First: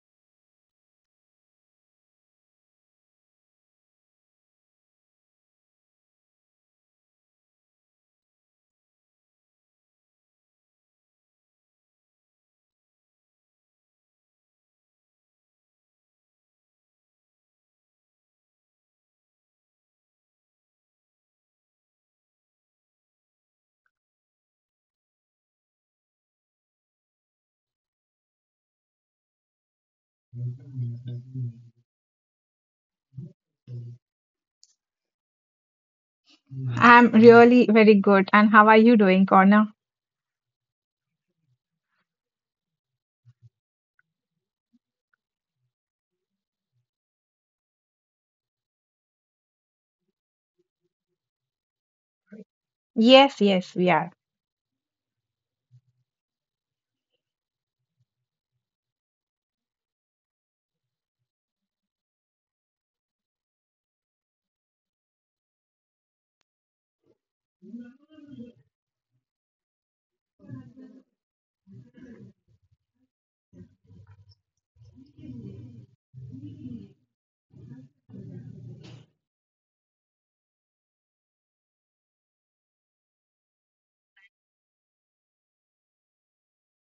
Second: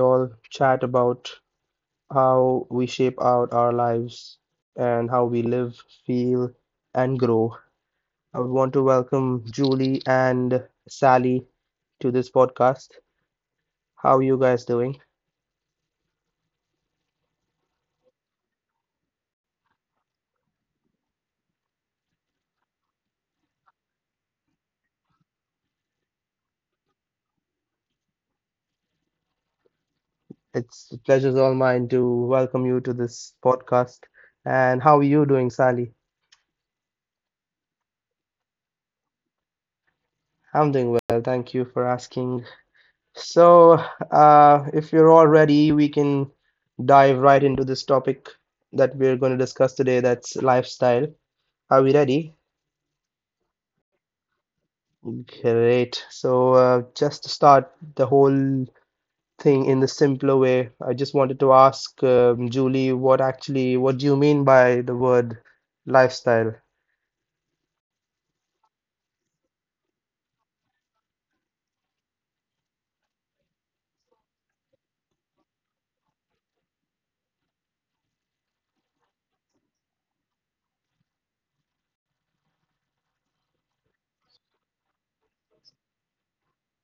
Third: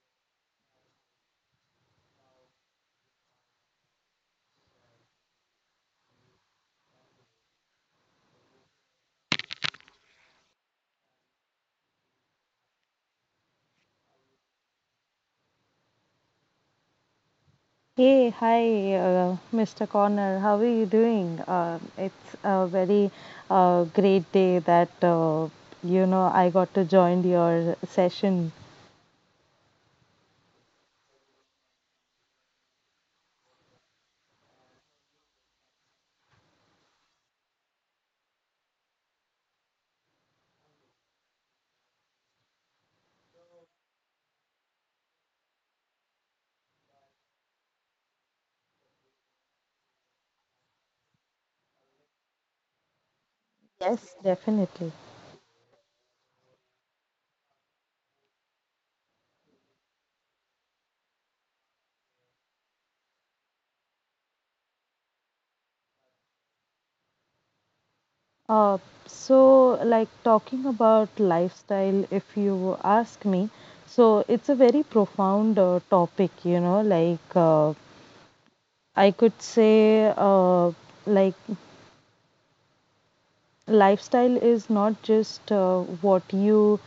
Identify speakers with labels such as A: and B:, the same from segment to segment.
A: all chat about how we shape out our lives and how we live, feel, and grow. I want to welcome Julie and Sally to this podcast. How are you guys doing?
B: Hey, hi, Mr. Connor. How are you doing? It's a very great day that I got to join your session.
A: It's the pleasure's all mine to welcome you to this podcast. And how are you doing, Sally?
C: I'm really very good. And how are you doing, Corner?
A: I'm doing well. Thank you for asking. So, if you're all ready, we can dive right into this topic that we're going to discuss today. That's lifestyle. Are we ready?
C: Yes, yes, we are.
B: Yes. Definitely.
A: Great. So, just to start the whole thing in the simpler way, I just wanted to ask Julie, what do you mean by the word lifestyle?
B: Uh, like talking about lifestyle, if you ask me, so it's a very profound topic, you know, I could say, like lifestyle is not just what you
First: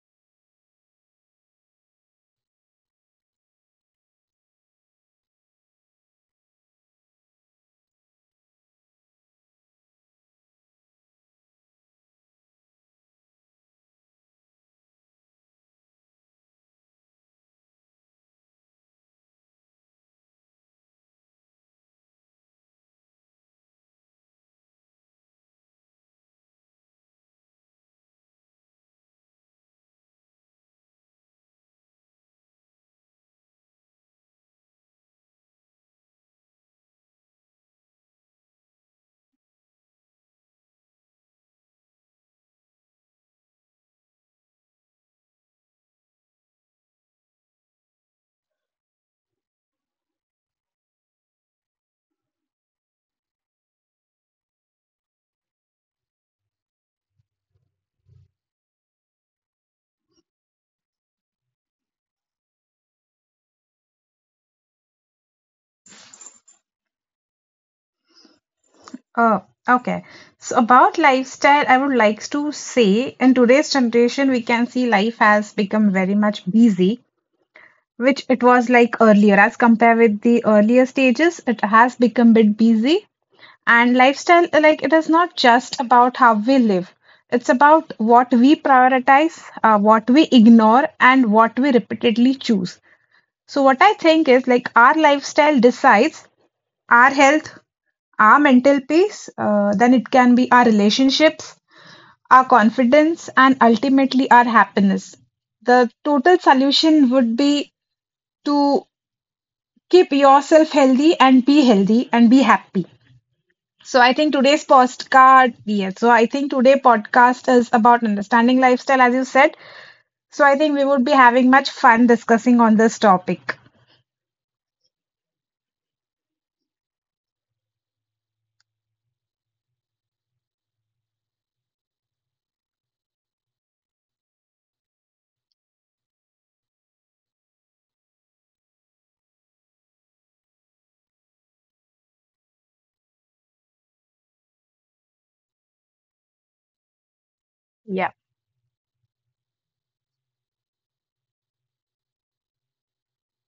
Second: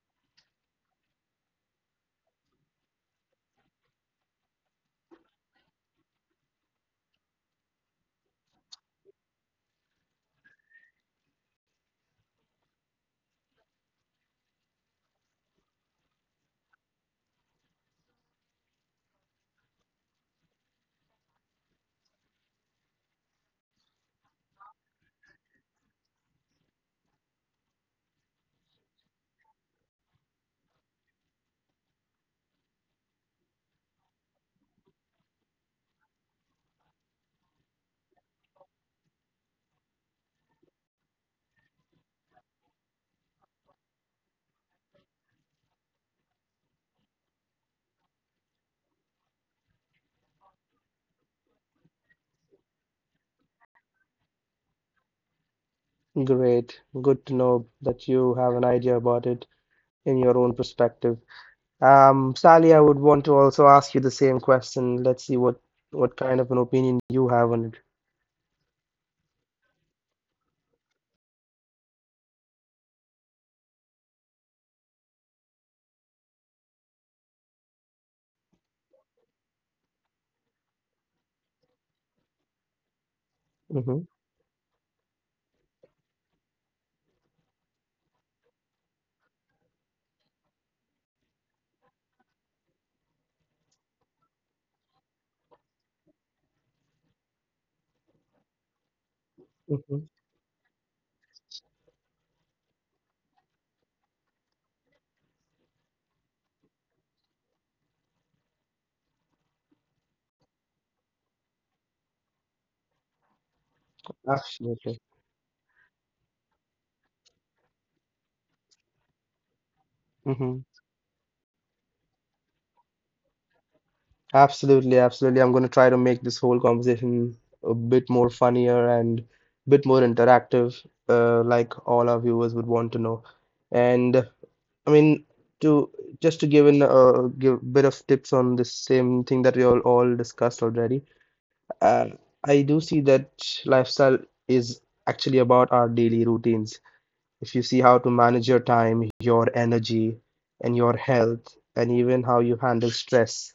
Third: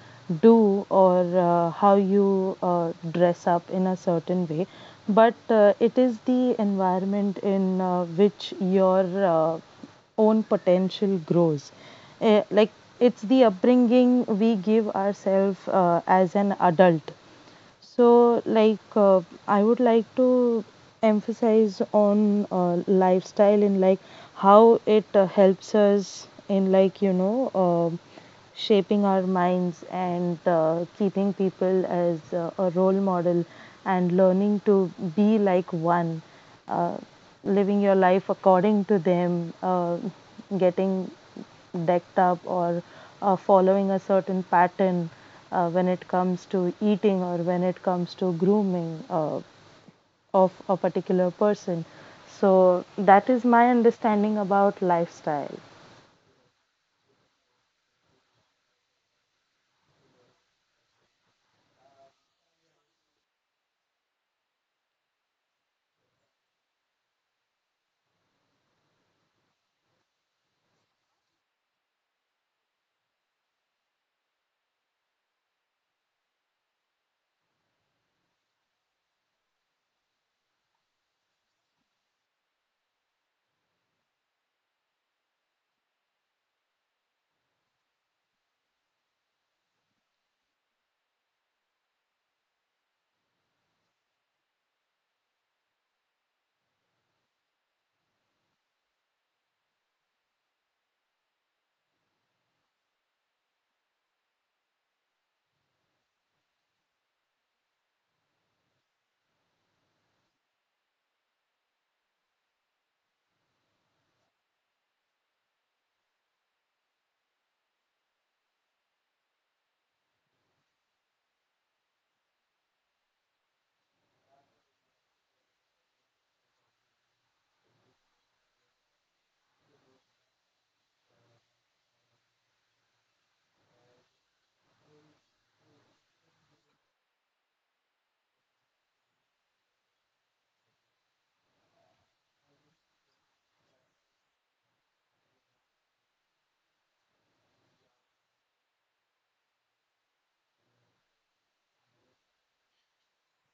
B: do or how you dress up in a certain way, but it is the environment in which your own potential grows. Like it's the upbringing we give ourselves as an adult. so, like, uh, I would like to emphasize on lifestyle and like how it helps us in shaping our minds and keeping people as a role model and learning to be like one, uh, living your life according to them, getting decked up or following a certain pattern when it comes to eating or when it comes to grooming of a particular person. So that is my understanding about lifestyle.
A: Great. Good to know that you have an idea about it in your own perspective. Sally, I would want to also ask you the same question. Let's see what kind of an opinion you have on it.
C: Oh, okay. So about lifestyle, I would like to say in today's generation, we can see life has become very much busy, which it was like earlier. As compared with the earlier stages, it has become a bit busy. And
A: Mm-hmm.
C: lifestyle, like it is not just about how we live. It's about what we prioritize, what we ignore, and what we repeatedly choose. So what I think is like our lifestyle decides our health, our mental peace, then
A: Mm-hmm.
C: it can be our relationships, our confidence, and ultimately our happiness. The total solution would be to keep yourself healthy and be happy. So I think today's
A: Absolutely.
C: podcast, yeah, so I think today podcast is about understanding lifestyle, as you said. So
A: Mm-hmm.
C: I think we would be having much fun discussing on this topic.
A: Absolutely, absolutely. I'm going to try to make this whole conversation a bit more funnier and bit more interactive, like all our viewers would want to know. And I mean, to just to give in a give bit of tips on the same thing that we all discussed already. And I do see that lifestyle is actually about our daily routines. If you see how to
C: Yeah.
A: manage your time, your energy, and your health, and even how you handle stress.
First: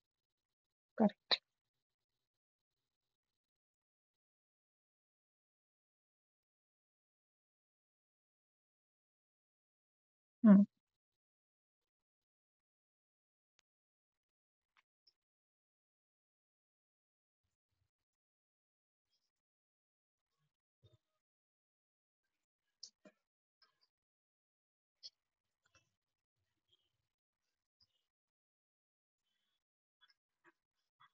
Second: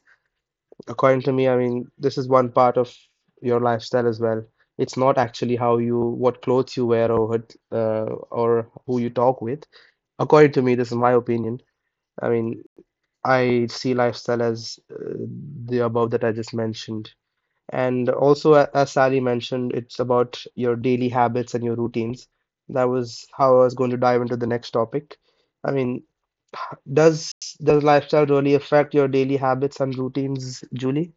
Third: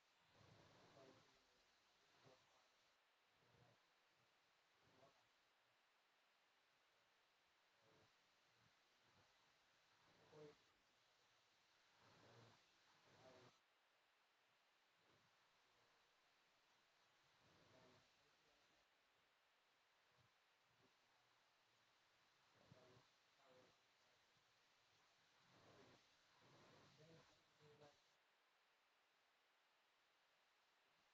C: Correct.
A: According to me, I mean, this is one part of your lifestyle as well. It's not actually how you, what clothes you wear or what, or who you talk with. According to me, this is my opinion. I mean, I see lifestyle as the above that I just mentioned. And also, as Sally mentioned, it's about your daily habits and your routines. That was how I was going to dive into the next topic. I mean, does does lifestyle really affect your daily habits and routines, Julie?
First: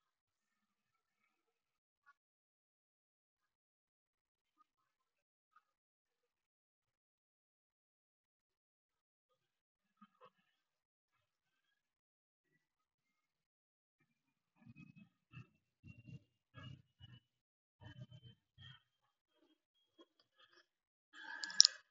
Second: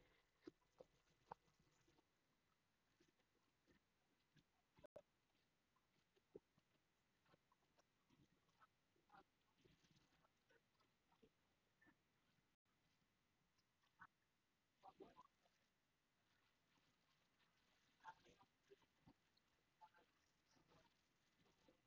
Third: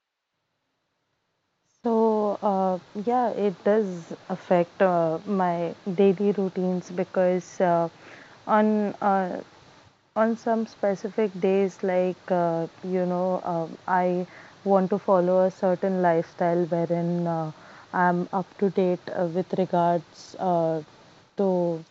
B: So uh, yeah, it does affect my daily routines because on uh, on some specific days I want to follow a certain lifestyle wherein I'm up to date with regards to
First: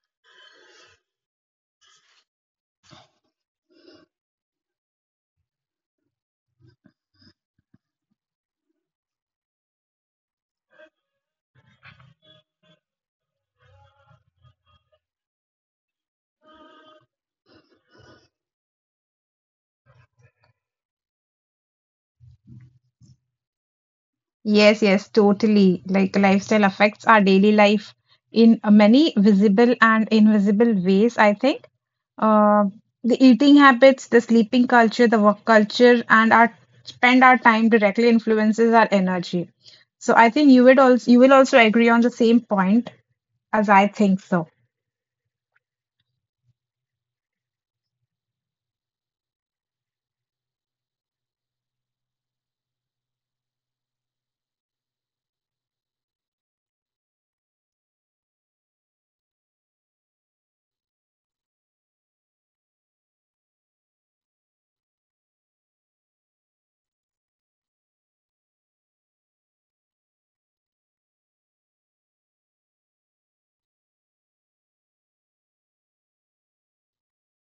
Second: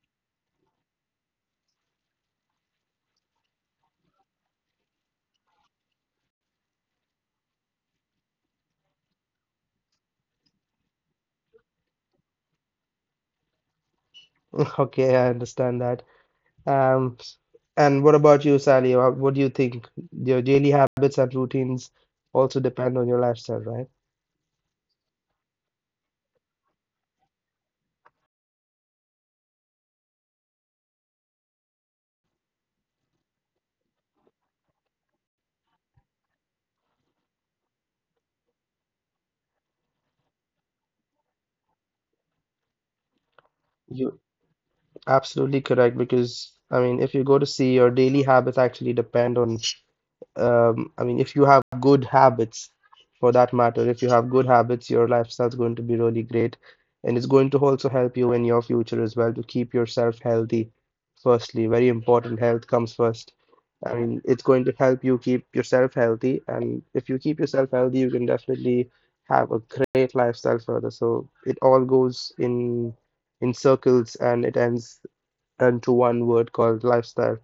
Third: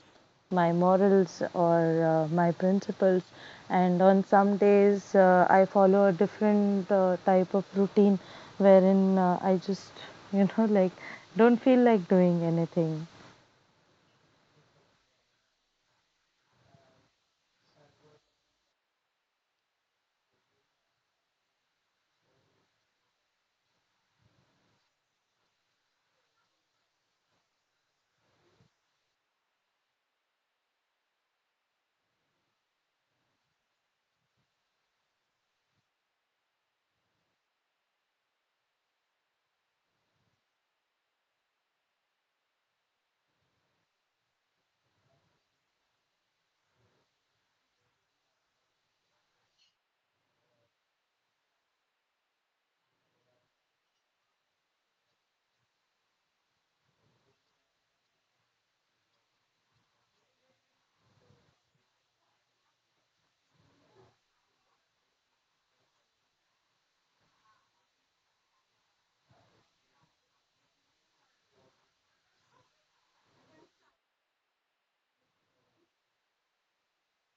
B: my morals or my principles, and on some days I follow a different type of routine wherein I just you know like don't feel like doing anything.
A: Okay, I understand that. Um, and what about you, Sally? What do you think? Your daily habits and routines also depend on your lifestyle, right?
C: Yes, yes, totally. Like lifestyle affects our daily life in many visible and invisible ways, I think. Uh, the eating habits, the sleeping culture, the work culture, and our spend our time directly influences our energy. So I think you would also you will also agree on the same point as I
A: You're
C: think so.
A: absolutely correct because, I mean, if you go to see, your daily habits actually depend on I mean, if you have good habits, for that matter, if you have good habits, your lifestyle's going to be really great, and it's going to also help you in your future as well to keep yourself healthy. Firstly, very important, health comes first. I mean, it's going to help you keep yourself healthy, and if you keep yourself healthy, you can definitely have a great lifestyle further. So it all goes in circles, and it ends into one word called lifestyle.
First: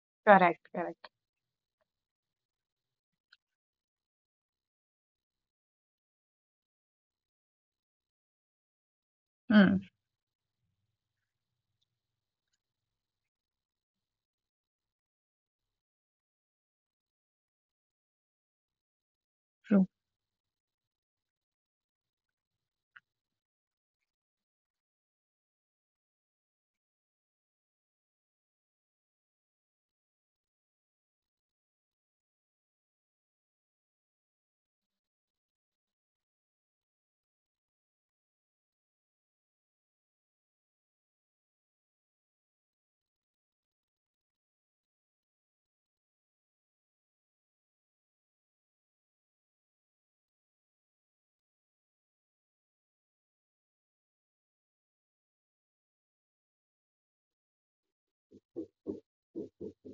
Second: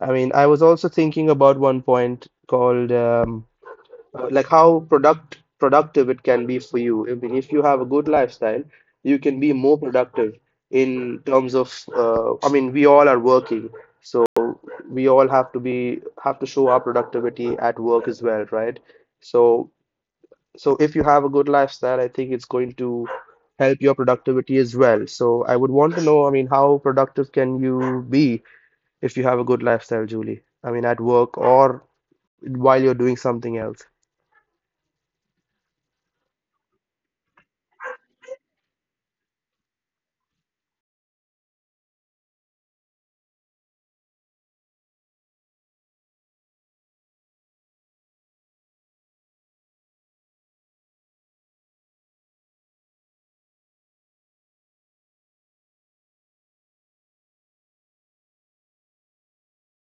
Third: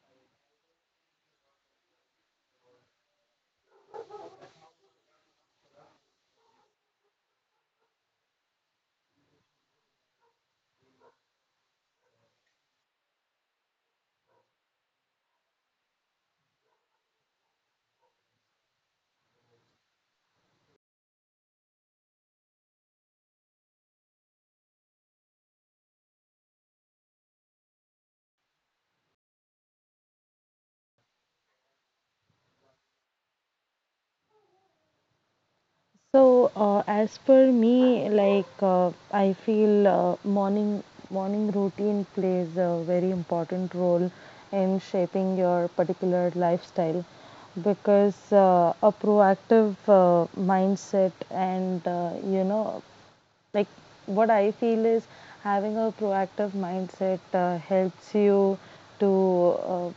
A: I mean, I was
C: Correct,
A: also
C: correct.
A: thinking about one point called like how productive it can be for you. I mean, if you have a good lifestyle, you can be more
C: Hmm.
A: productive in terms of I mean, we all are working, so we all have to be have to show our productivity at work as well, right? So if you have a good lifestyle, I think it's going to help your productivity as well. So I would want to know, I mean, how productive can you be if you have a good lifestyle, Julie. I mean, at work or while you're doing something else.
B: As per me, I feel morning routine plays a very important role in shaping your particular lifestyle, because a proactive mindset and like what I feel is having a proactive mindset helps you to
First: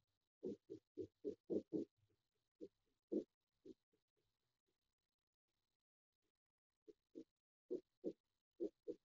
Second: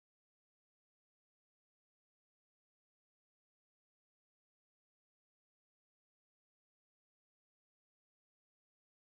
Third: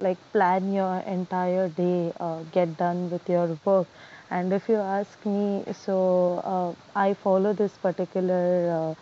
B: like plan your entire day, get done with your work. And if you ask me, I follow this particular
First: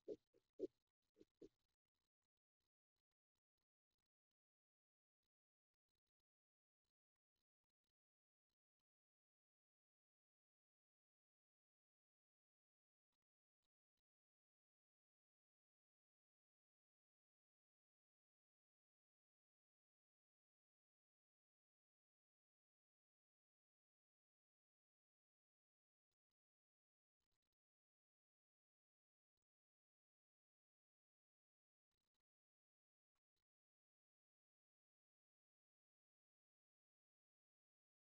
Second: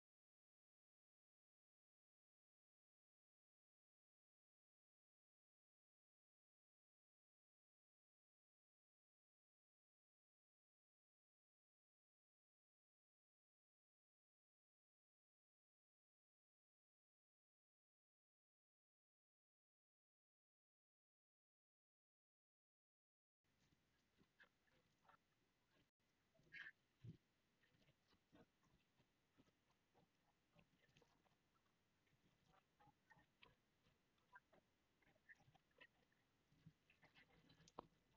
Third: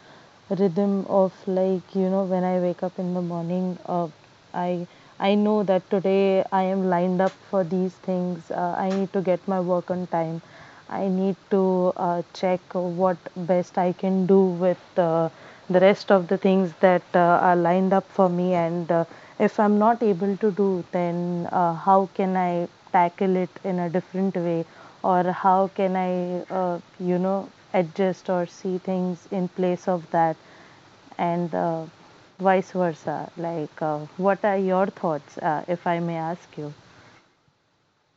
B: rhythm of when I wake up in the morning. Uh, I I know that today I am lined up for these things. I need to get my work on time. I need to check what best I can do with the rest of the things that are lined up for me, and if I'm not able to do, then how can I tackle it in a different way, or how can I, adjust or see things in place of that, and vice versa. Like, what are your thoughts, if I may ask you?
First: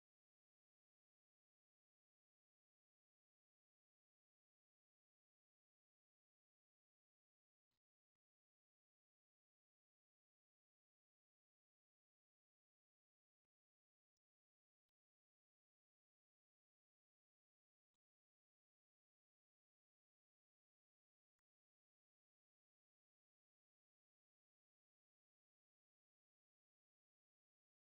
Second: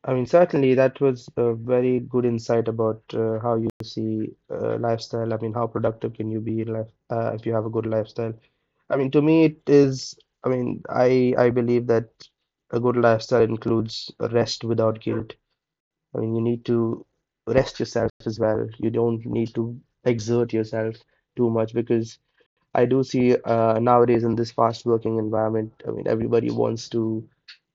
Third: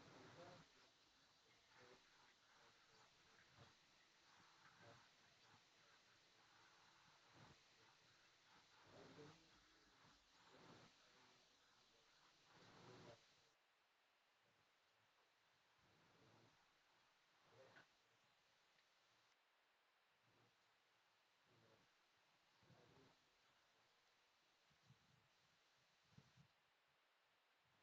A: I mean, certainly that was a very good insight about how you see lifestyle. I mean, how productive can you be in life if you have a good lifestyle? I mean, to me, it is. I mean, I believe that a good lifestyle includes rest without guilt. I mean, you need to rest yourself as well. You don't need to exert yourself too much because I do see nowadays in this fast working environment, I mean, everybody wants to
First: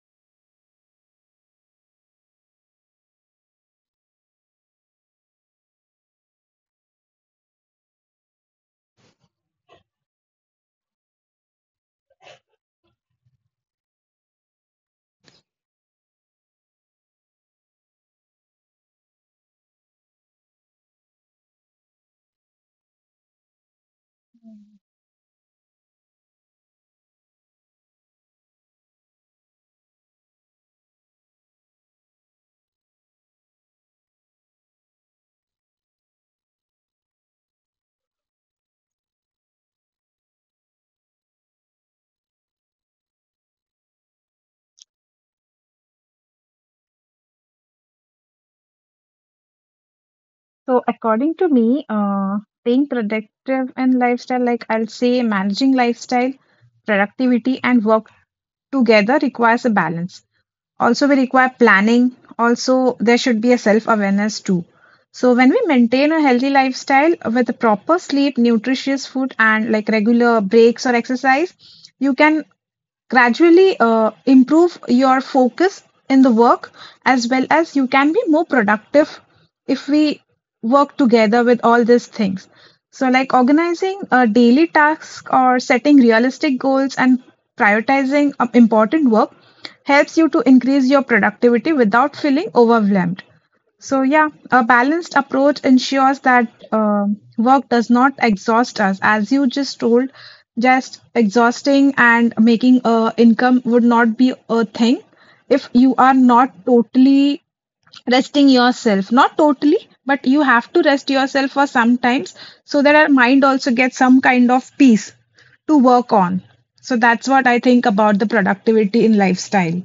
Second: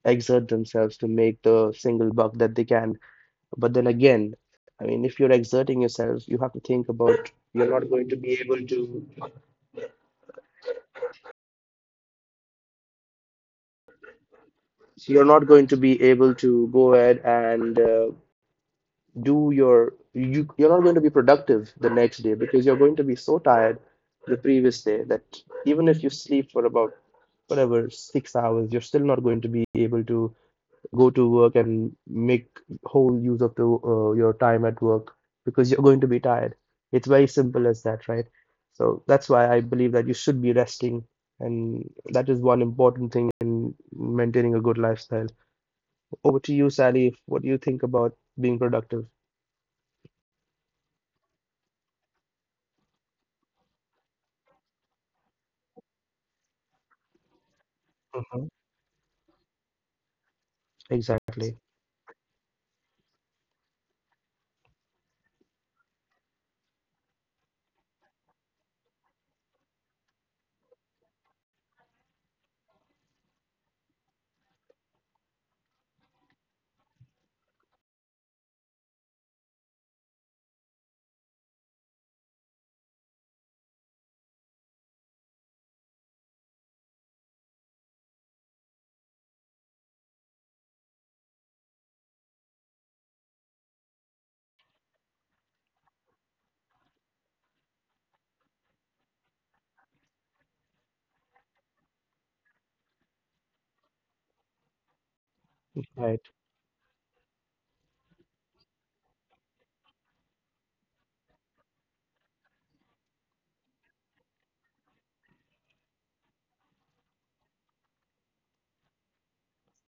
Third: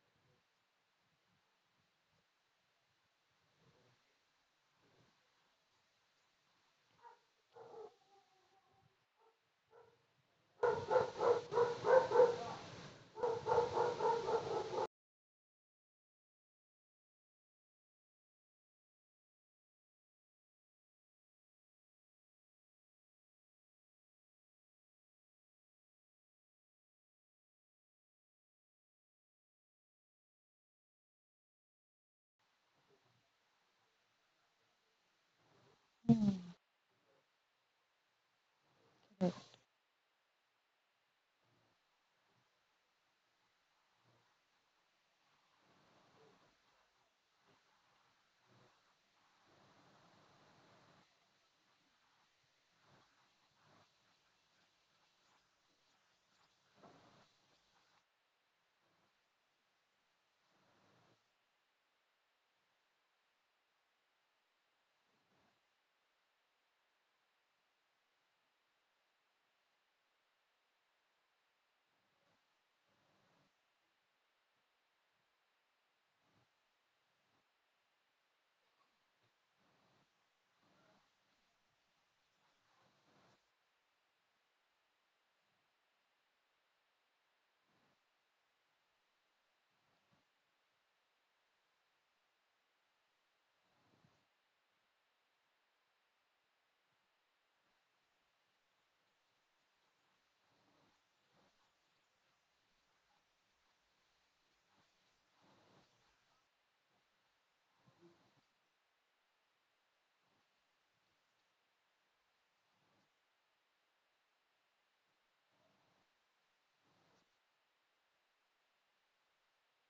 A: exert themselves to make the single buck that they can. But then again, I mean, if you're exerting yourself, you have to think about you're not going to be able to go ahead and do your you're not going to be productive the next day because you're going to be so tired the previous day that even if you sleep for about whatever 6 hours, you're still not going to be able to go to work and make whole use of the your time at work because you're going to be tired. It's very simple as that, right? So that's why I believe that you should be resting, and that is one important thing in maintaining a good lifestyle. Over to you, Sally. What do you think about being productive?
C: So, according to me, being productive and lifestyle, like I'll say, managing lifestyle, productivity, and work
A: Mhm.
C: together requires a balance. Also, we
A: Exactly.
C: require planning. Also, there should be a self awareness too. So, when we maintain a healthy lifestyle with proper sleep, nutritious food, and like regular breaks or exercise, you can gradually improve your focus in the work as well as you can be more productive if we work together with all these things, so like organizing a daily task or setting realistic goals and prioritizing important work helps you to increase your productivity without feeling overwhelmed. So, yeah, a balanced approach ensures that work does not exhaust us. As you just told, just exhausting and making a income would not be a thing if you are
A: Right.
C: not totally resting yourself. Not totally, but you have to rest yourself for some times so that our mind also gets some kind of peace to work on. So that's what I think about the productivity in lifestyle.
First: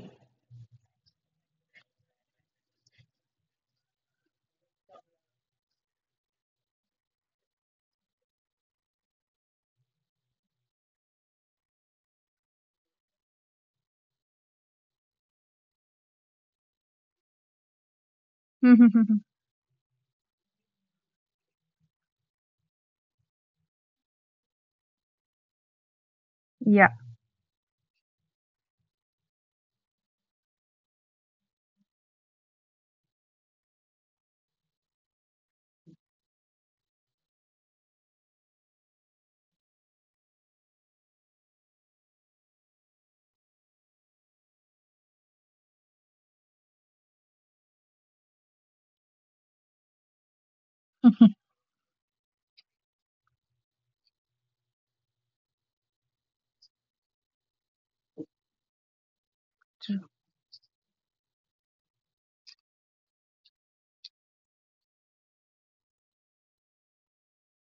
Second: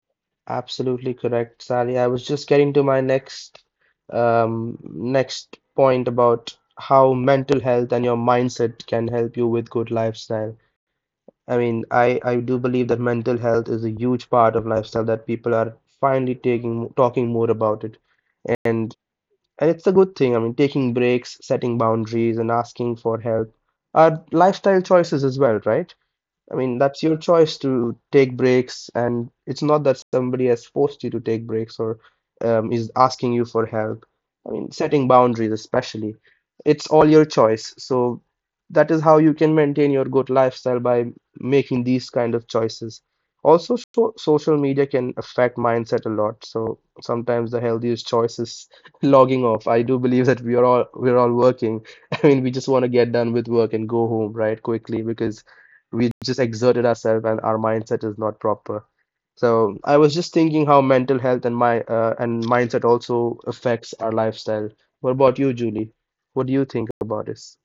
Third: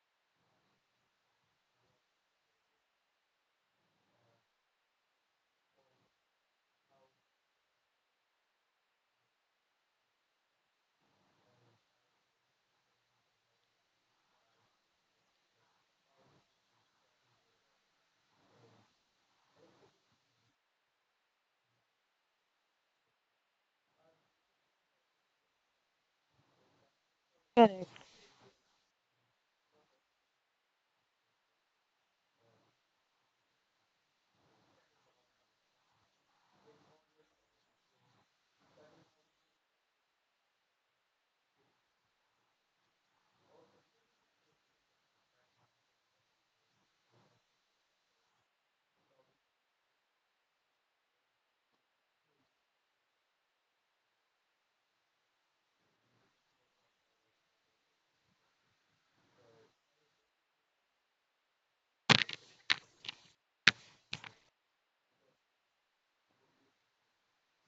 A: Absolutely correct, Sally. I was just getting to my next next point about how mental health and your mindset can help you with good lifestyle. I mean, I do believe that mental health is a huge part of lifestyle that people are finally taking talking more about it. And it's a good thing. I mean, taking breaks, setting boundaries, and asking for help are lifestyle choices as well, right? I mean,
C: Yeah.
A: that's your choice
B: Correct.
A: to take breaks, and it's not that somebody has forced you to take breaks or is asking you for help. I mean, setting boundaries, especially, it's all your choice. So that is how you can maintain your good lifestyle by making these kind of choices. Also, so social media can affect mindset a lot. So sometimes the healthiest choice is logging off. I do believe that we're all working. I mean, we just want to get done with work and go home, right, quickly because we just exerted ourselves and our mindset is not proper. So I was just thinking how mental health and my and mindset also affects our lifestyle. What about you, Julie? What do you think about this?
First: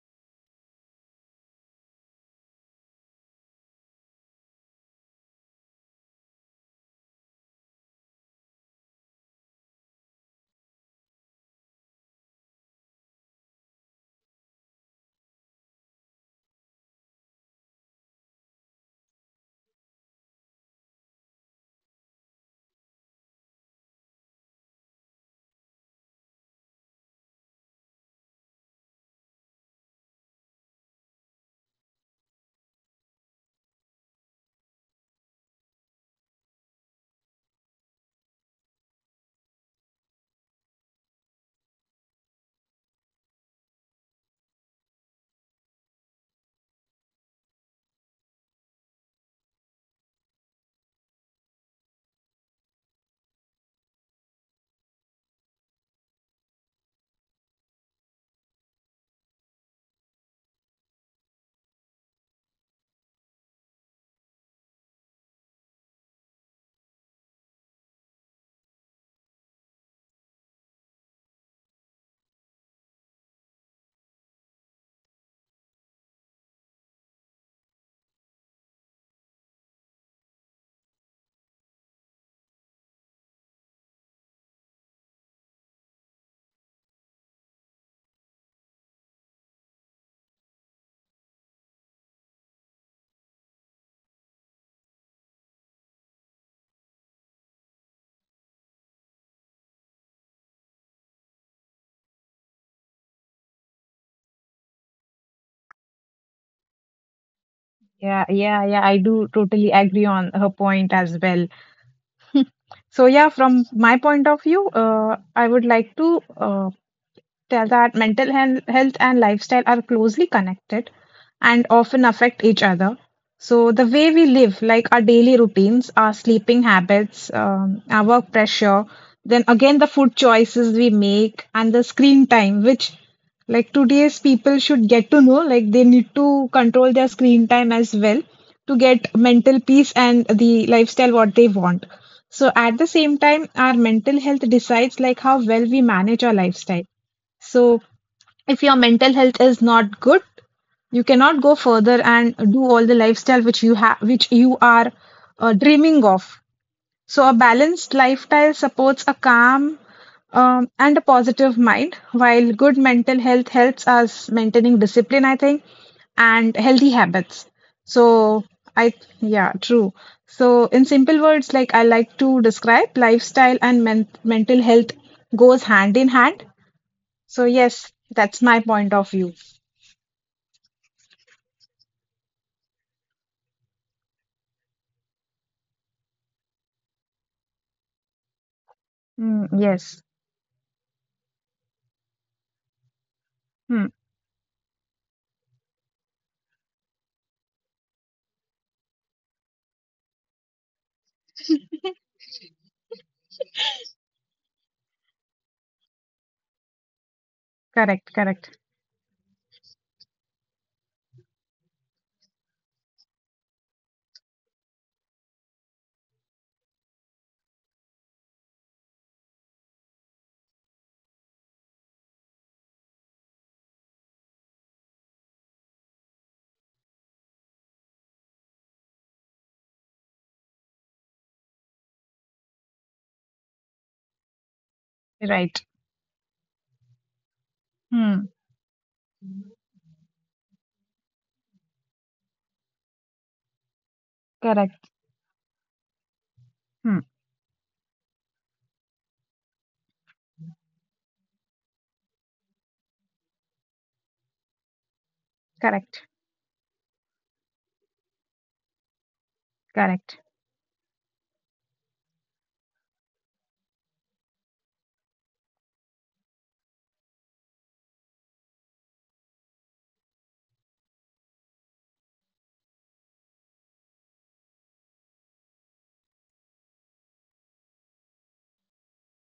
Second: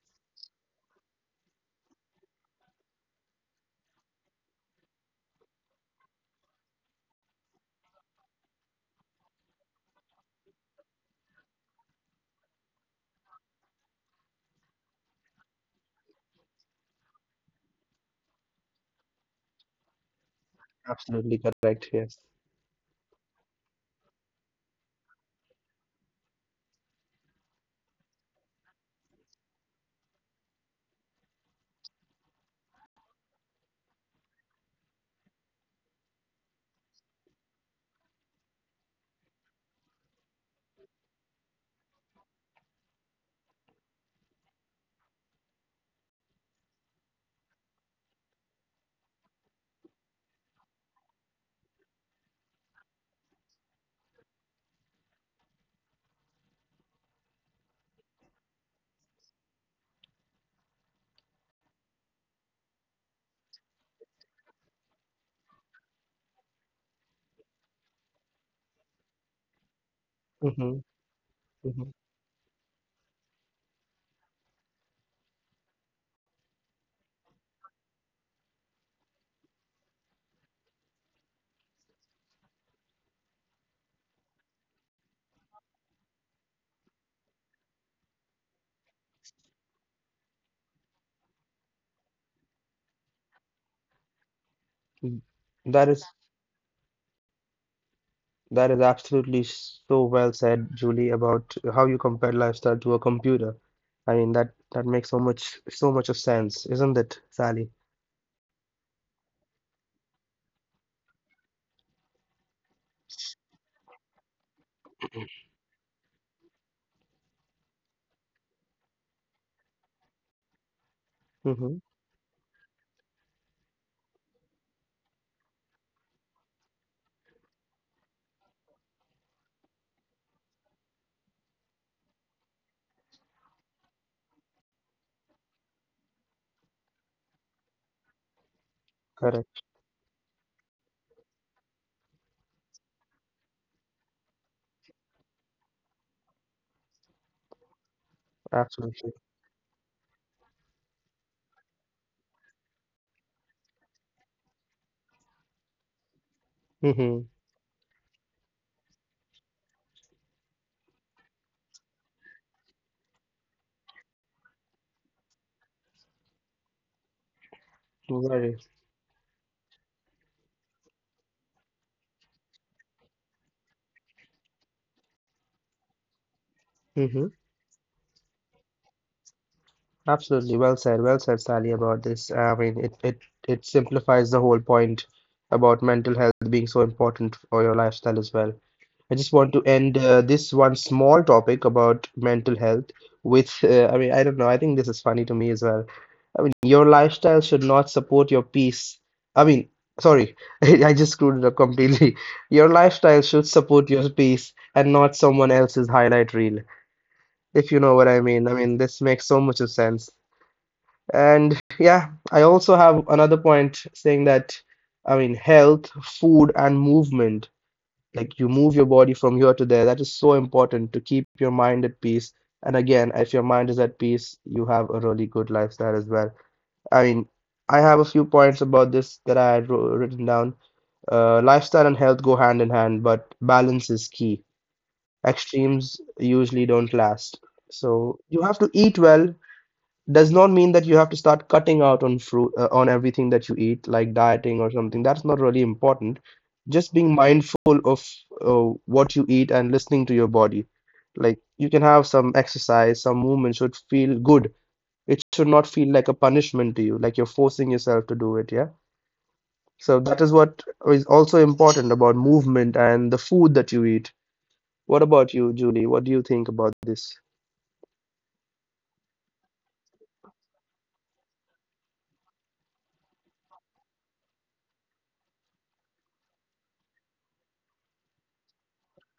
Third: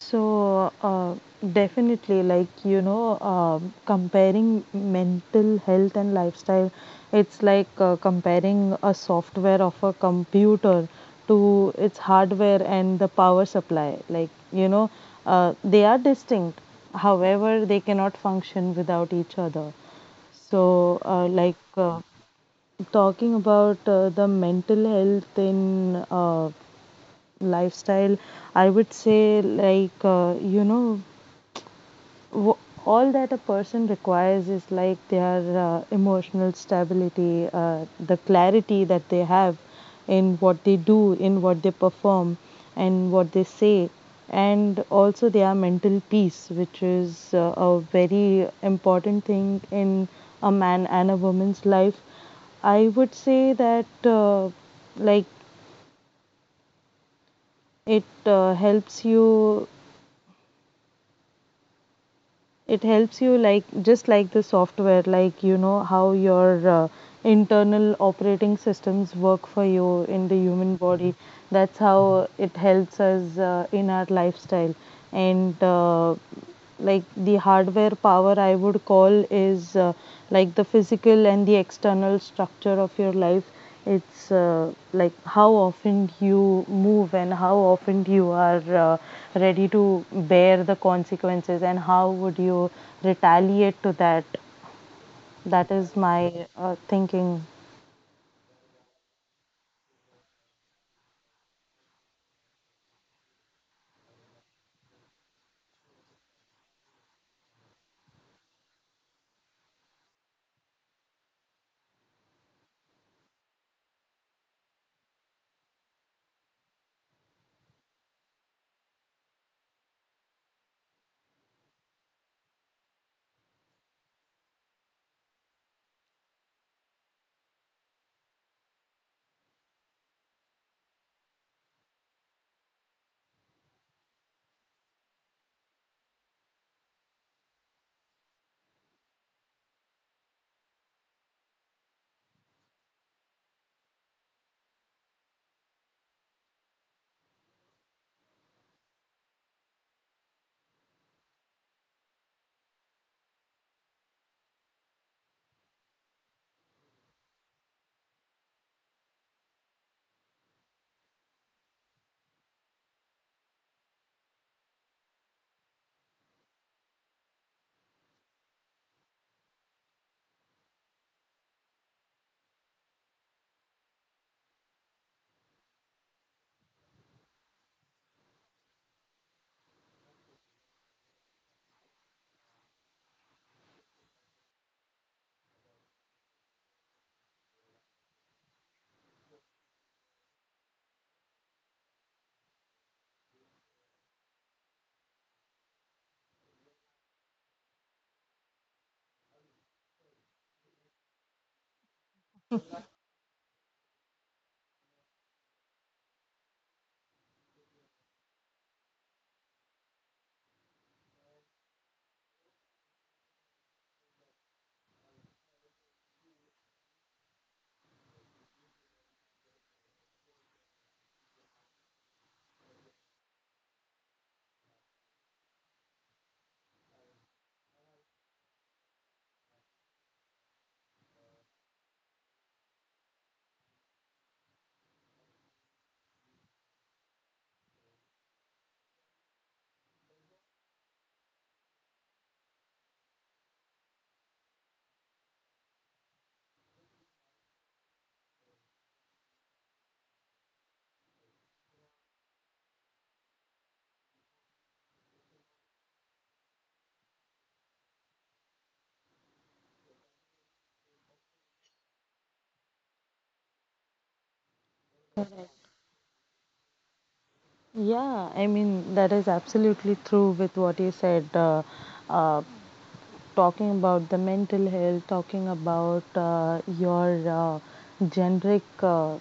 B: So, uh, Definitely, comparing mental health and lifestyle, it's like comparing a software of a computer to its hardware and the power supply. They are distinct. However, they cannot function without each other. So, uh,
A: Absolutely
B: like,
A: correct,
B: uh,
A: yes.
B: Talking about the mental health in lifestyle, I would say, w- all that a person requires is like their emotional stability, the clarity that they have in what they do, in what they perform, and what they say, and also their mental peace, which is a very important thing in a man and a woman's life. I would say that, like, it helps you it helps you like just like the software, how your internal operating systems work for you in the human
A: Hmm.
B: body. That's
A: Hmm.
B: how it helps us in our lifestyle. And like the hardware power, I would call, is like the physical and the external structure of your life. It's like how often you move and how often you are ready to bear the consequences, and how would you retaliate to that. That
A: That
B: is
A: is
B: my thinking.
A: absolutely so well said, Julie, about how you compare lifestyle to a computer. I mean that makes so much of sense, isn't it, Sally?
C: Yeah, yeah, yeah. I do totally agree on her point as well. So, yeah, from my point of view, I would like to tell that health and lifestyle are closely connected and
A: Mm-hmm.
C: often affect each other. So, the way we live, like our daily routines, our sleeping habits, our work pressure, then again the food choices we make, and the screen time, which like today's people should get to know, like they need to control their screen time as well to get mental
A: Correct.
C: peace and the lifestyle what they want. So, at the same time, our mental health decides like how well we manage our lifestyle. So, if your
A: Absolutely.
C: mental health is not good, you cannot go further and do all the lifestyle which you have, which you are dreaming of.
A: Mm-hmm.
C: So, a balanced lifestyle supports a calm and a positive mind, while good mental health helps us maintaining discipline, I think, and healthy habits. So,
A: Very.
C: I, yeah, true. So, in simple words, like I like to describe, lifestyle and mental health goes hand in hand.
A: Mm-hmm.
C: So, yes, that's my point of view.
A: Absolutely, well said, Sally, about this. I mean, it simplifies the whole point about mental health being so important for your lifestyle as well. I just
C: Mm,
A: want to end
C: yes.
A: this one small topic about mental health with,
C: Hmm.
A: I mean, I don't know, I think this is funny to me as well. I mean, your lifestyle should not support your peace. I mean, sorry, I just screwed it up completely. Your lifestyle should support your peace and not someone else's highlight reel, if you know what
C: Correct.
A: I mean. I
C: Correct.
A: mean, this makes so much of sense. And yeah, I also have another point saying that, I mean, health, food, and movement, like you move your body from here to there, that is so important to keep your mind at peace. And again, if your mind is at peace, you have a really good lifestyle as well. I mean, I have a few points about this that I had written down. Lifestyle and health go hand in hand, but balance is key.
C: Right.
A: Extremes usually don't last. So
C: Hmm.
A: you have to eat well, does not mean that you have to start cutting out on fruit on everything that you eat like dieting or
C: Correct.
A: something that's not really important, just
C: Hmm.
A: being mindful of what you eat and listening to your body. Like you can have some exercise, some movement should feel good. It should not feel
C: Correct.
A: like a punishment to you like you're forcing yourself to do it, yeah. So
C: Correct.
A: that is what is also important about movement and the food that you eat. What about you, Julie? What do you think about this?
B: Yeah, I mean that is absolutely true with what you said. Uh, Talking about the mental health, talking about your generic,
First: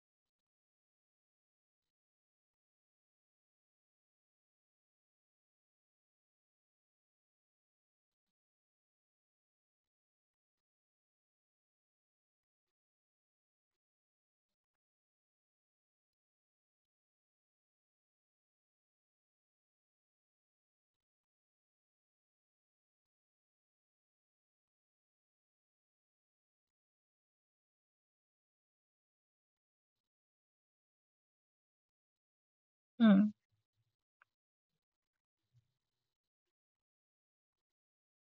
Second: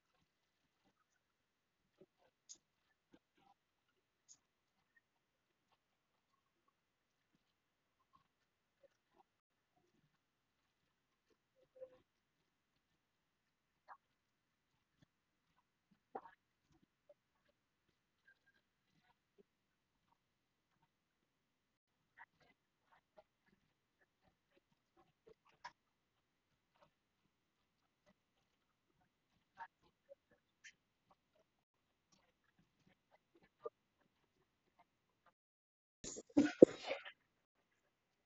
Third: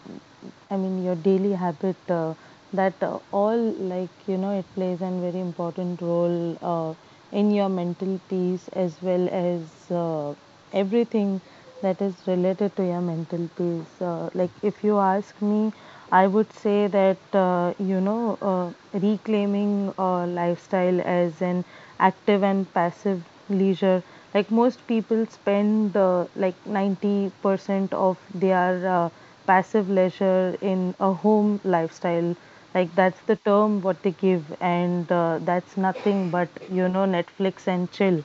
B: I mean, your daily habit, that all, like, you know, it plays a very important role in your mental peace as well as everything that is related to your mental peace. Like, if you ask me, I would say that, reclaiming lifestyle as an active and passive leisure. Like most people spend like 90% of their passive leisure in a home lifestyle, like that's
C: Hmm.
B: the term what they give, and that's nothing but you know Netflix and chill.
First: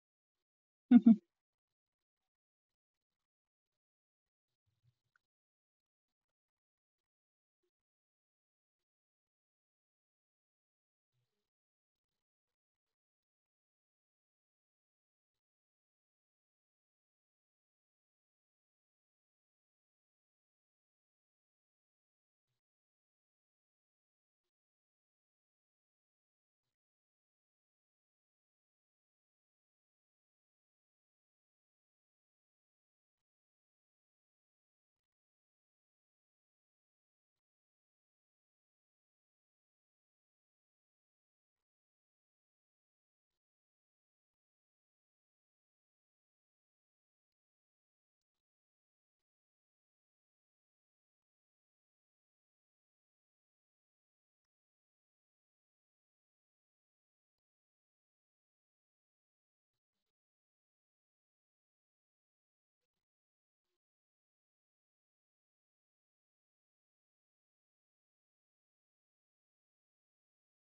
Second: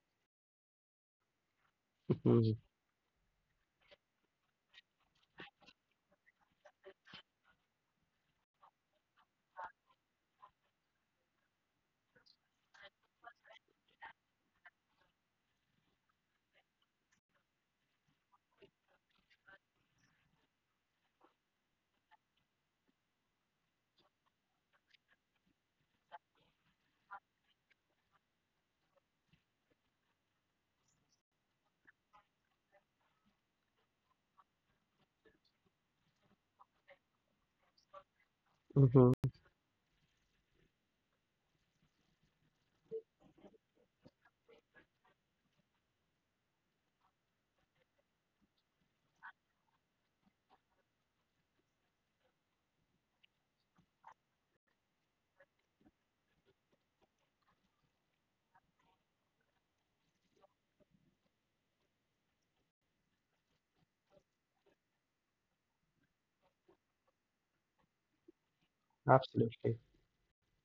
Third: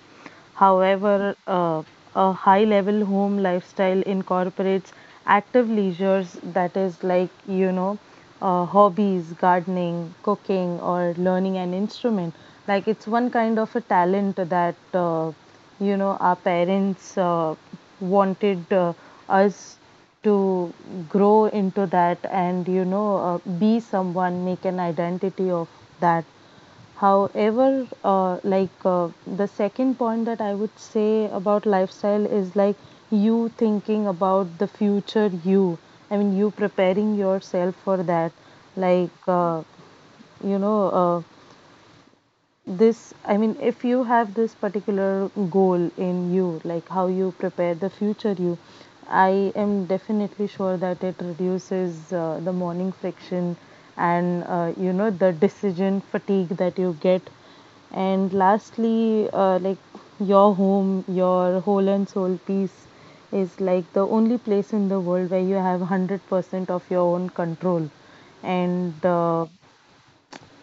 B: However, a
A: Hmm.
B: high level home lifestyle incorporates active leisures, that is hobbies, gardening, cooking, or learning an instrument. Like it's one kind of a talent that our parents wanted us to grow into that, and you know be someone, make an identity of that. However, the second point that I would say about lifestyle is like you thinking about the future you, I mean you preparing yourself for that.
A: Hmm.
B: Like uh, you know uh, this I mean, if you have this particular goal in you, like how you prepare the future you, I am definitely sure that it reduces the morning friction and the decision fatigue that you get. And lastly, your home, your whole and soul peace is like the only place in the world where you have 100% of your own control. And
A: Absolutely.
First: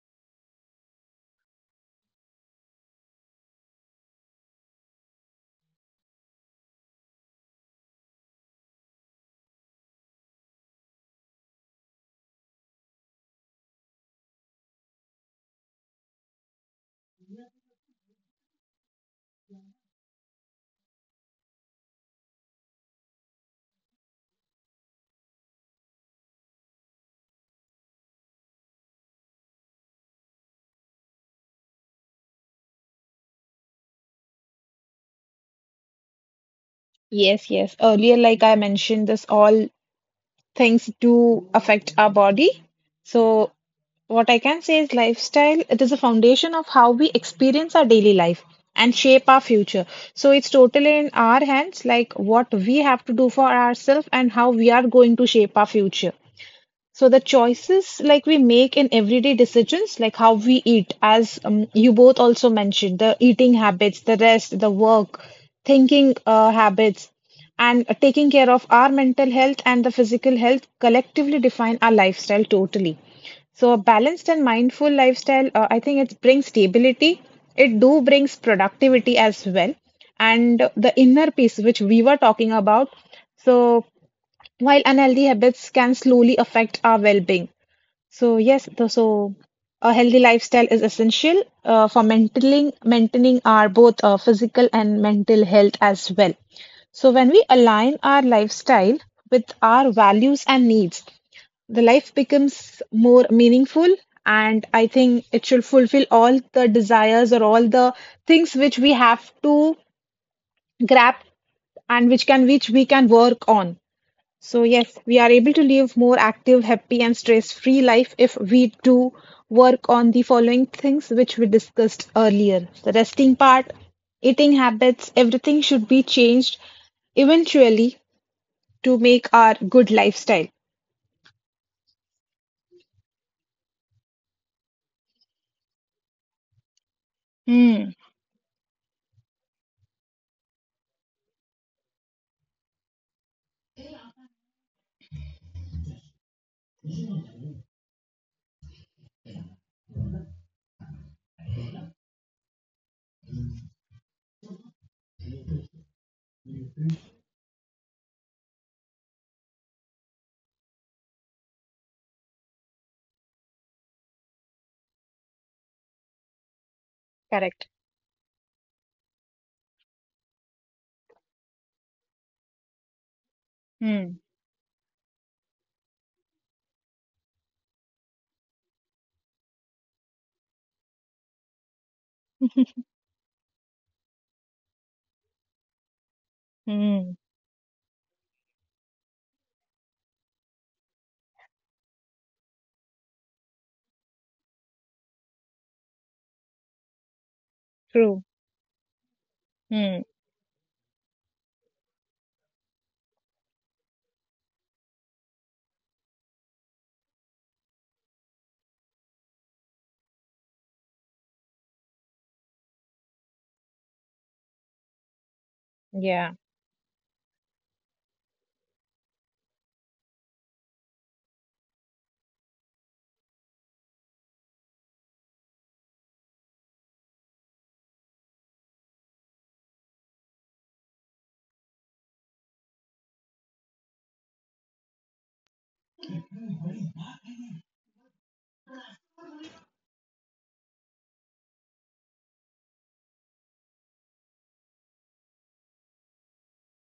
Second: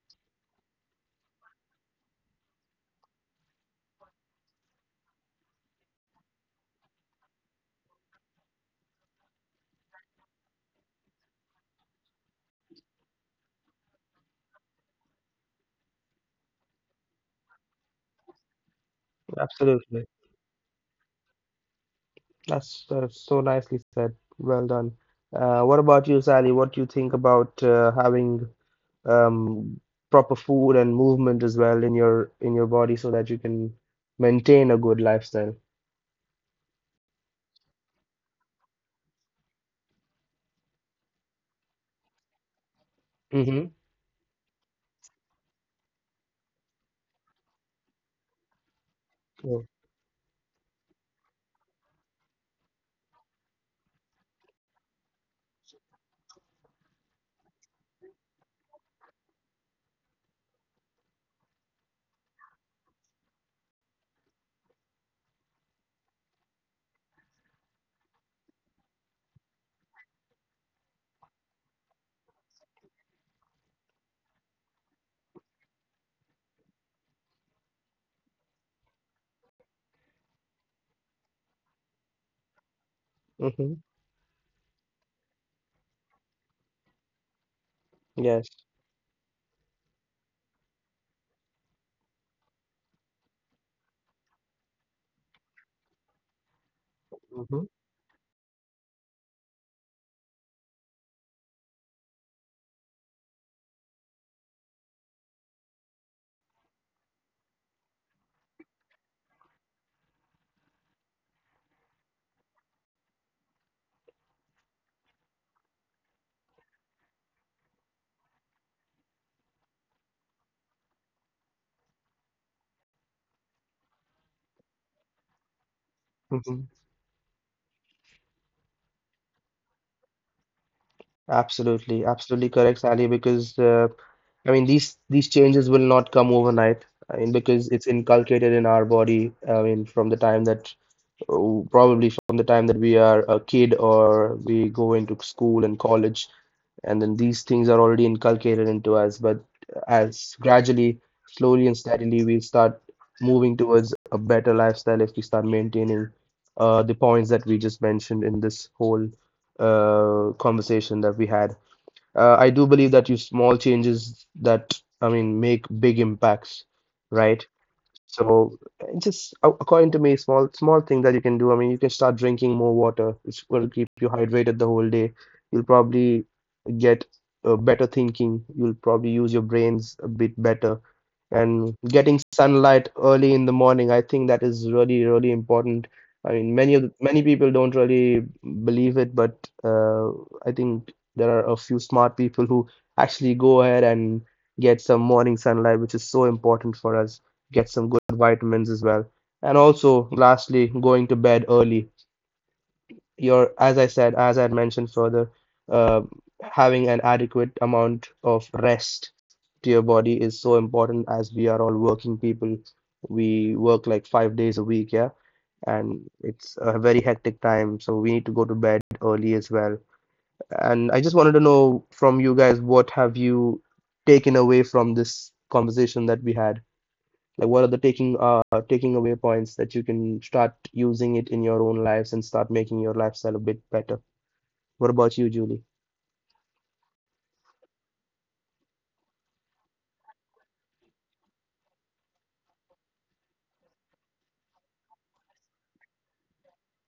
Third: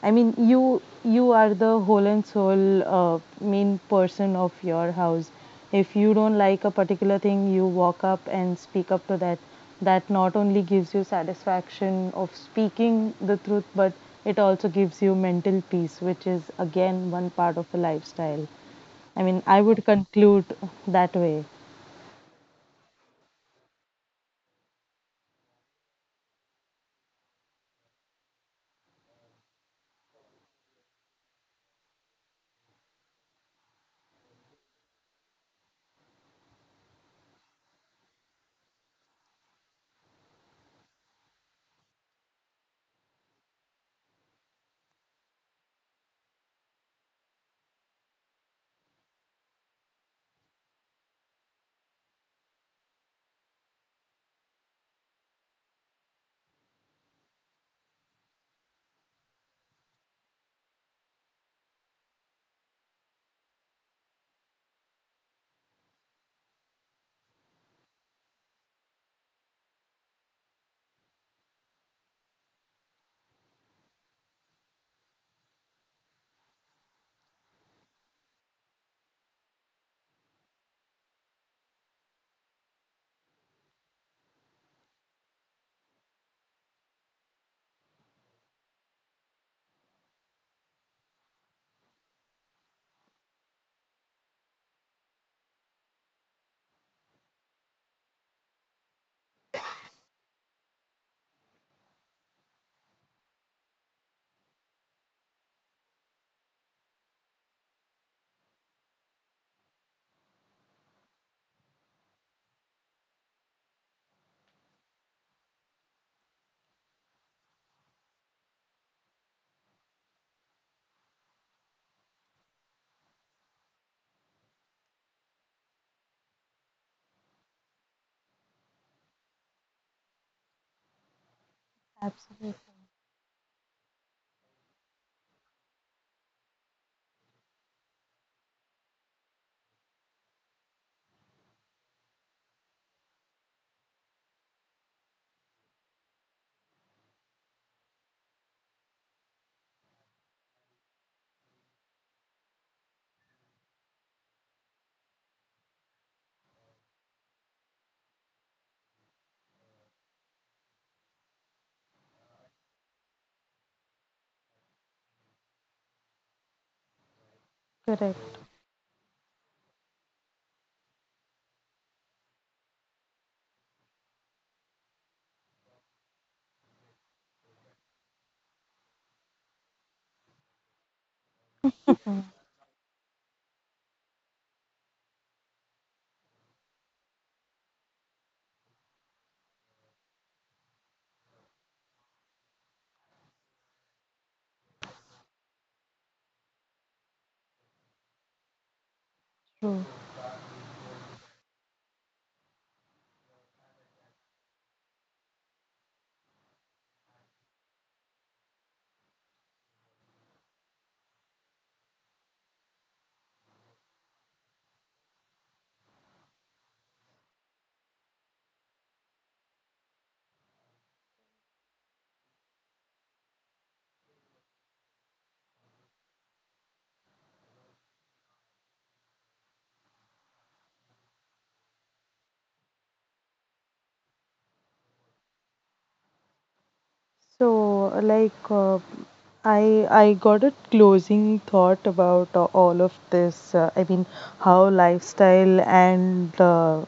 B: I mean, you are the whole and soul main person of your house. If you don't like a particular thing, you walk up and speak up to that. That not only gives you satisfaction of speaking the truth, but it also gives you mental peace, which is again one part of the lifestyle. I mean, I would
A: Absolutely.
B: conclude that way.
A: That's so nicely said. Well done. What about you, Sally? What do you think about having um, proper food and movement as well in your body so that you can maintain a good lifestyle?
C: Yes, yes. Earlier, like I mentioned, this all things do affect our body. So,
A: Mm-hmm.
C: what I can say is lifestyle, it is a foundation of how we experience our daily life and shape our future. So, it's totally in our hands, like what we have to do for ourselves and how we are going to shape our future. So the choices like we make in everyday decisions, like how we eat, as you both also mentioned, the eating habits, the rest, the work, thinking habits, and taking care of our mental health and the physical health collectively define our lifestyle totally. So a balanced and mindful lifestyle, I think it brings stability. It do brings productivity as well, and the inner peace which we were talking about.
A: Mm-hmm.
C: So while unhealthy habits can slowly affect our well-being. So
A: Yes.
C: yes, so a healthy lifestyle is essential for maintaining our both physical and mental health as well. So when we
A: Mm-hmm.
C: align our lifestyle with our values and needs, the life becomes more meaningful, and I think it should fulfill all the desires or all the things which we have to grab and which can which we can work on. So yes, we are able to live more active, happy, and stress-free life if we do work on the following things which we discussed earlier. The resting part, eating habits, everything should be changed
A: Mm-hmm.
C: eventually to make our good lifestyle.
A: Absolutely, absolutely
B: Absolutely
A: correct, Sally, because I mean these changes will not come overnight. I mean because it's
C: Hmm.
A: inculcated in our body. I mean from the time that oh, probably from the time that we are a kid or we go into school and college, and then these things are already inculcated into us. But as gradually, slowly and steadily, we start moving towards a better lifestyle if we start maintaining the points that we just mentioned in this whole conversation that we had. I do believe that you small changes that, I mean, make big impacts, right?
C: Correct.
B: correct.
A: So according to me, small thing that you can do. I mean, you can start drinking more water, which will keep you hydrated the whole day. You'll probably get better thinking. You'll probably use your brains a bit better, and getting sunlight early in the morning, I think that is really really important. I mean many people don't really believe it, but I think there are a few smart people who actually go ahead and get some morning sunlight, which is so important for us. Get some good
C: True.
A: vitamins as well, and
B: True.
C: Hmm.
A: also lastly going to bed early. Your As I said, as I had mentioned further, uh, having an adequate amount of rest to your body is so important, as we are all working people. We work like five days a week, yeah, and
C: Yeah.
A: it's a very hectic time, so we need to go to bed early as well. And I just wanted to know from you guys, what have you taken away from this conversation that we had? Like, what are the taking away points that you can start using it in your own lives and start making your lifestyle a bit better? What about you, Julie?
B: So I got a closing thought about all of this. I mean, how lifestyle and,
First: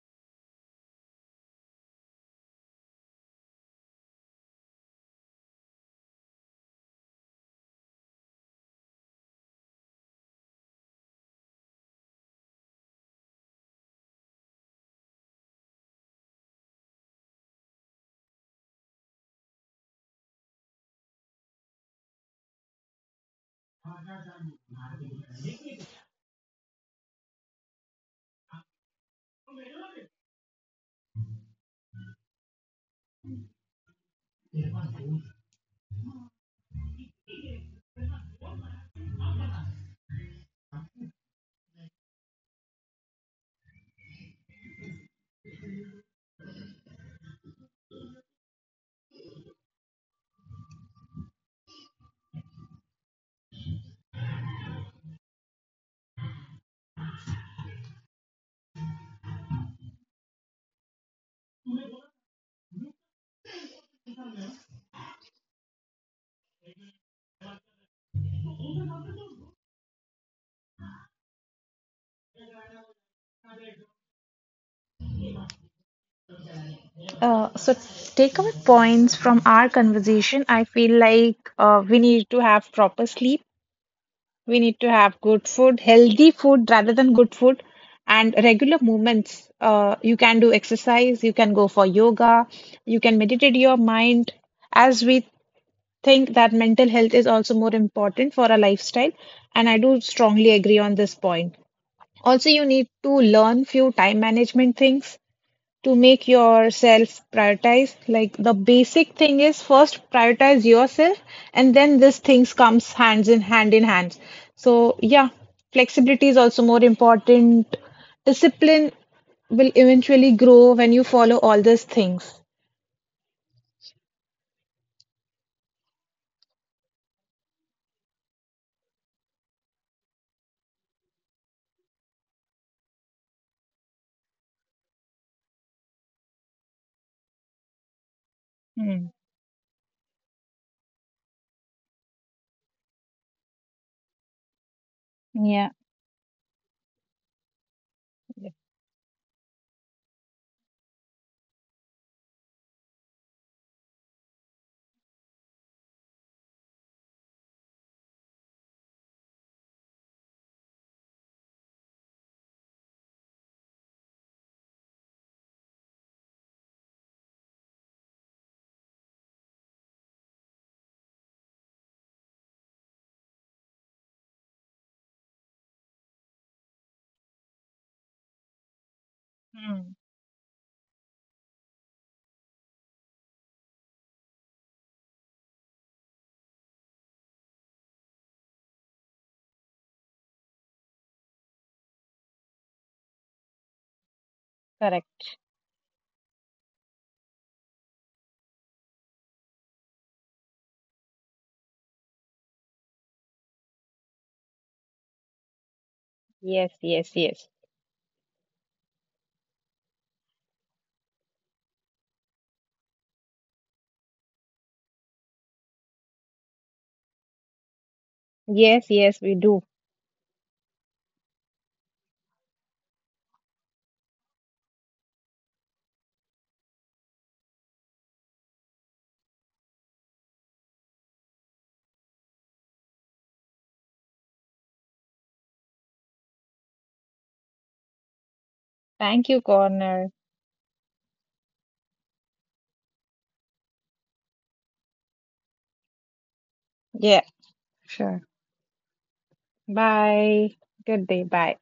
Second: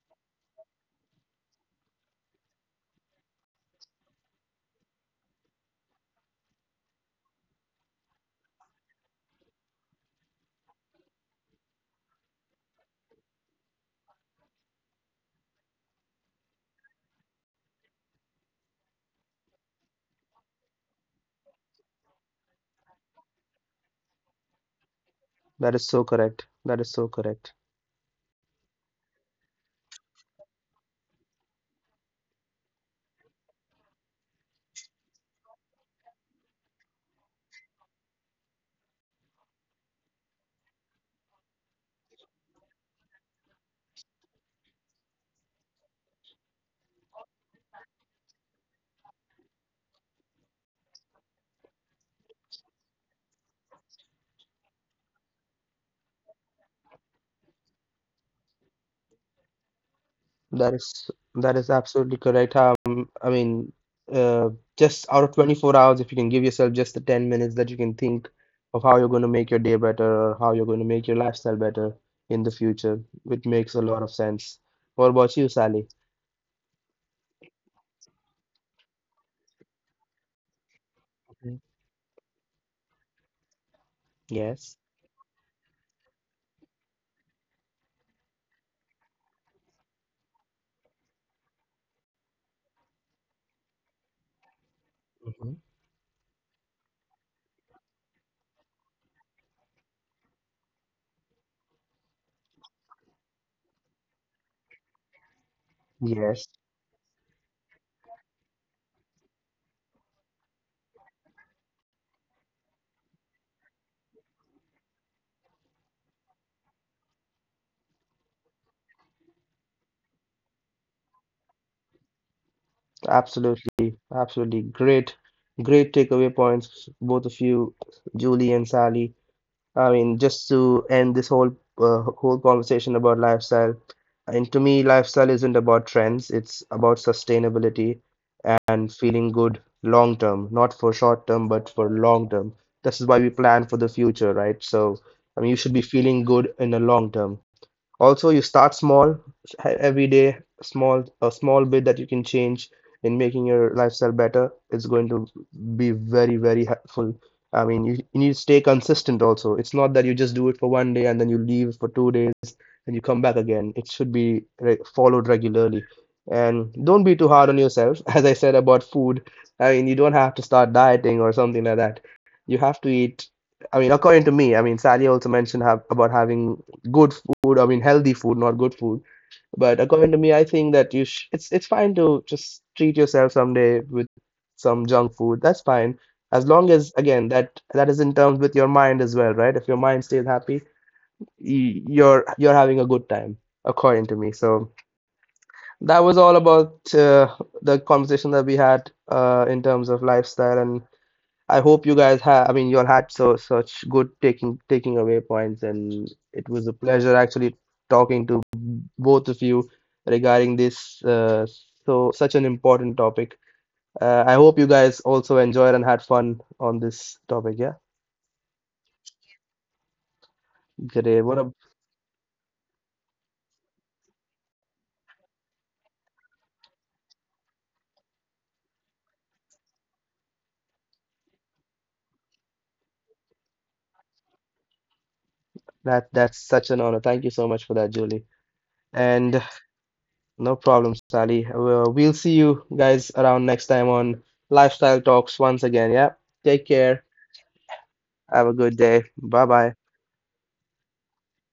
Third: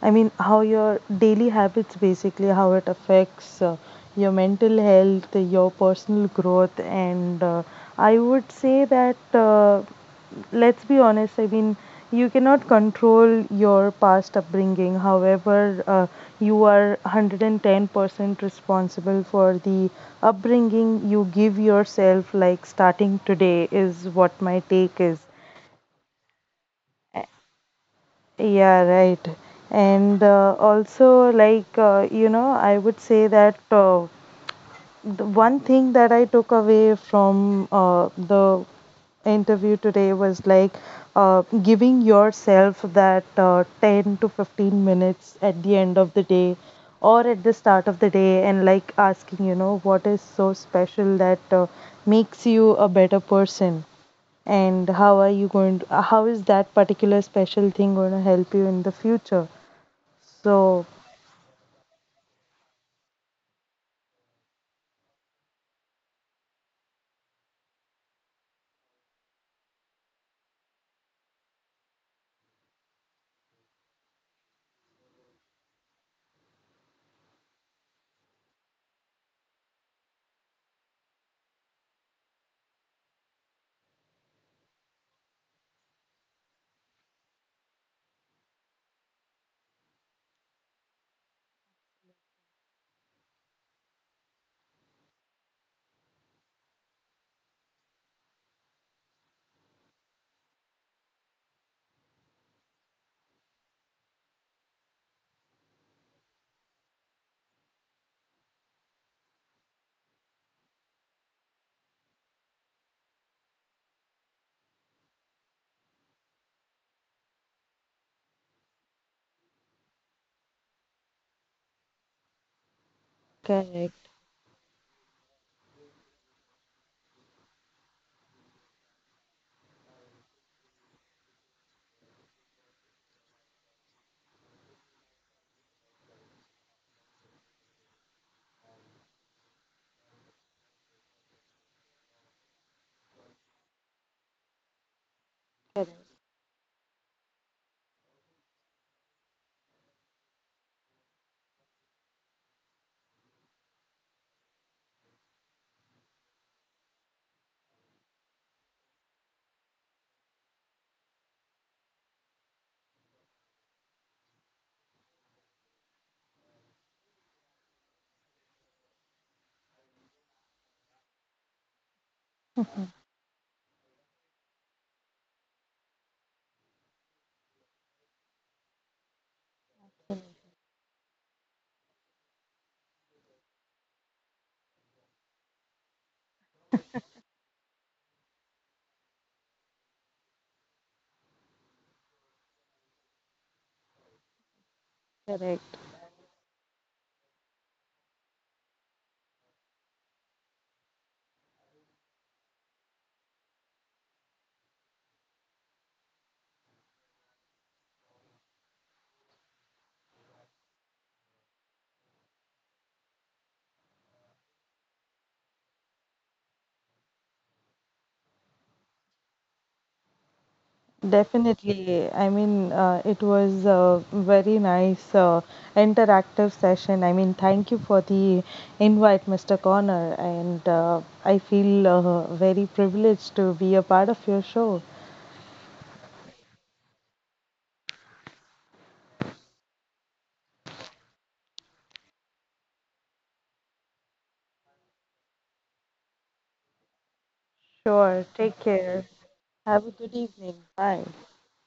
B: I mean, how your daily habits basically, how it affects your mental health, your personal growth, and I would say that, let's be honest, I mean, you cannot control your past upbringing. However, you are 110% responsible for the upbringing you give yourself, like starting today, is what my take is.
A: That is so correct. That is so correct.
B: Yeah, right. And also, like, you know, I would say that the one thing that I took away from the interview today was like giving yourself that 10 to 15 minutes at the end of the day or at the start of the day, and like asking, you know, what is so special that makes you a better person, and how are you going to, how is that particular special thing going to help you in the future?
A: That
B: So,
A: is that is absolutely correct. I mean, uh, just out of 24 hours, if you can give yourself just the 10 minutes that you can think of how you're going to make your day better or how you're going to make your lifestyle better in the future, which makes a lot of sense. What about you, Sally?
C: So takeaway points from our conversation, I feel like
A: Mhm.
C: we need to have proper sleep. We need
A: Yes.
C: to have good food, healthy food rather than good food, and regular movements. You can do exercise, you can go for yoga, you can meditate your mind. As we
A: Mhm.
C: think that mental health is also more important for a lifestyle, and I do strongly agree on this point. Also, you need to learn few time management things to make
A: Yes.
C: yourself prioritize, like the basic thing is first prioritize yourself and then these things comes hands in hand in hands. So, yeah, flexibility is also more important. Discipline will eventually grow when you follow all these things.
A: Absolutely.
B: correct,
A: Absolutely. Great. Great takeaway points, both of you, Julie and Sally. I mean, just to end this whole conversation about lifestyle, and to me, lifestyle isn't about trends. It's about sustainability and
C: Hmm.
A: feeling good long term, not for short term, but for long term. This is why we plan for the future, right? So, I mean, you
C: Yeah.
A: should be feeling good in the long term. Also, you
C: Yeah.
A: start small, every day, small a small bit that you can change in making your lifestyle better is going to be very, very helpful. I mean, you need to stay consistent also. It's not that you just do it for one day and then you leave for two days and you come back again. It should be re followed regularly. And don't be too hard on yourself. As I said about food, I mean, you don't have to start dieting or something like that. You have to eat. I mean, according to me, I mean, Sally also mentioned about having good food. I mean, healthy food, not good food. But
C: Hmm.
A: according to me, I think that you sh it's fine to just treat yourself someday with some junk food. That's fine. As long as, again, that is in terms with your mind as well, right? If your mind stays happy, you're having a good time, according to me. So
C: Correct.
B: correct.
A: that was all about the conversation that we had in terms of lifestyle. And I hope you guys have, I mean, you all had so such good taking away points, and it
C: Yes,
A: was a
C: yes,
A: pleasure
C: yes.
A: actually talking to both of you regarding this so such an important topic. I hope you guys also enjoyed and had fun on this topic. Yeah,
C: Yes, yes, we do.
A: great. What a
B: Definitely. I mean, it was a very nice interactive session. I mean, thank you for the invite, Mr. Connor, and I feel very privileged to be a part of your show.
A: that that's such an honor. Thank you so much for that, Julie.
C: Thank you,
A: And
C: Corner.
A: no problem, Sally. We'll see you guys around next time on Lifestyle Talks once again. Yeah, take care.
C: Yeah,
B: Sure.
C: sure.
B: Take
A: Have a good
B: care.
A: day. Bye
B: Have
A: bye.
B: a good
C: Bye.
B: evening. Bye.
C: Good day. Bye.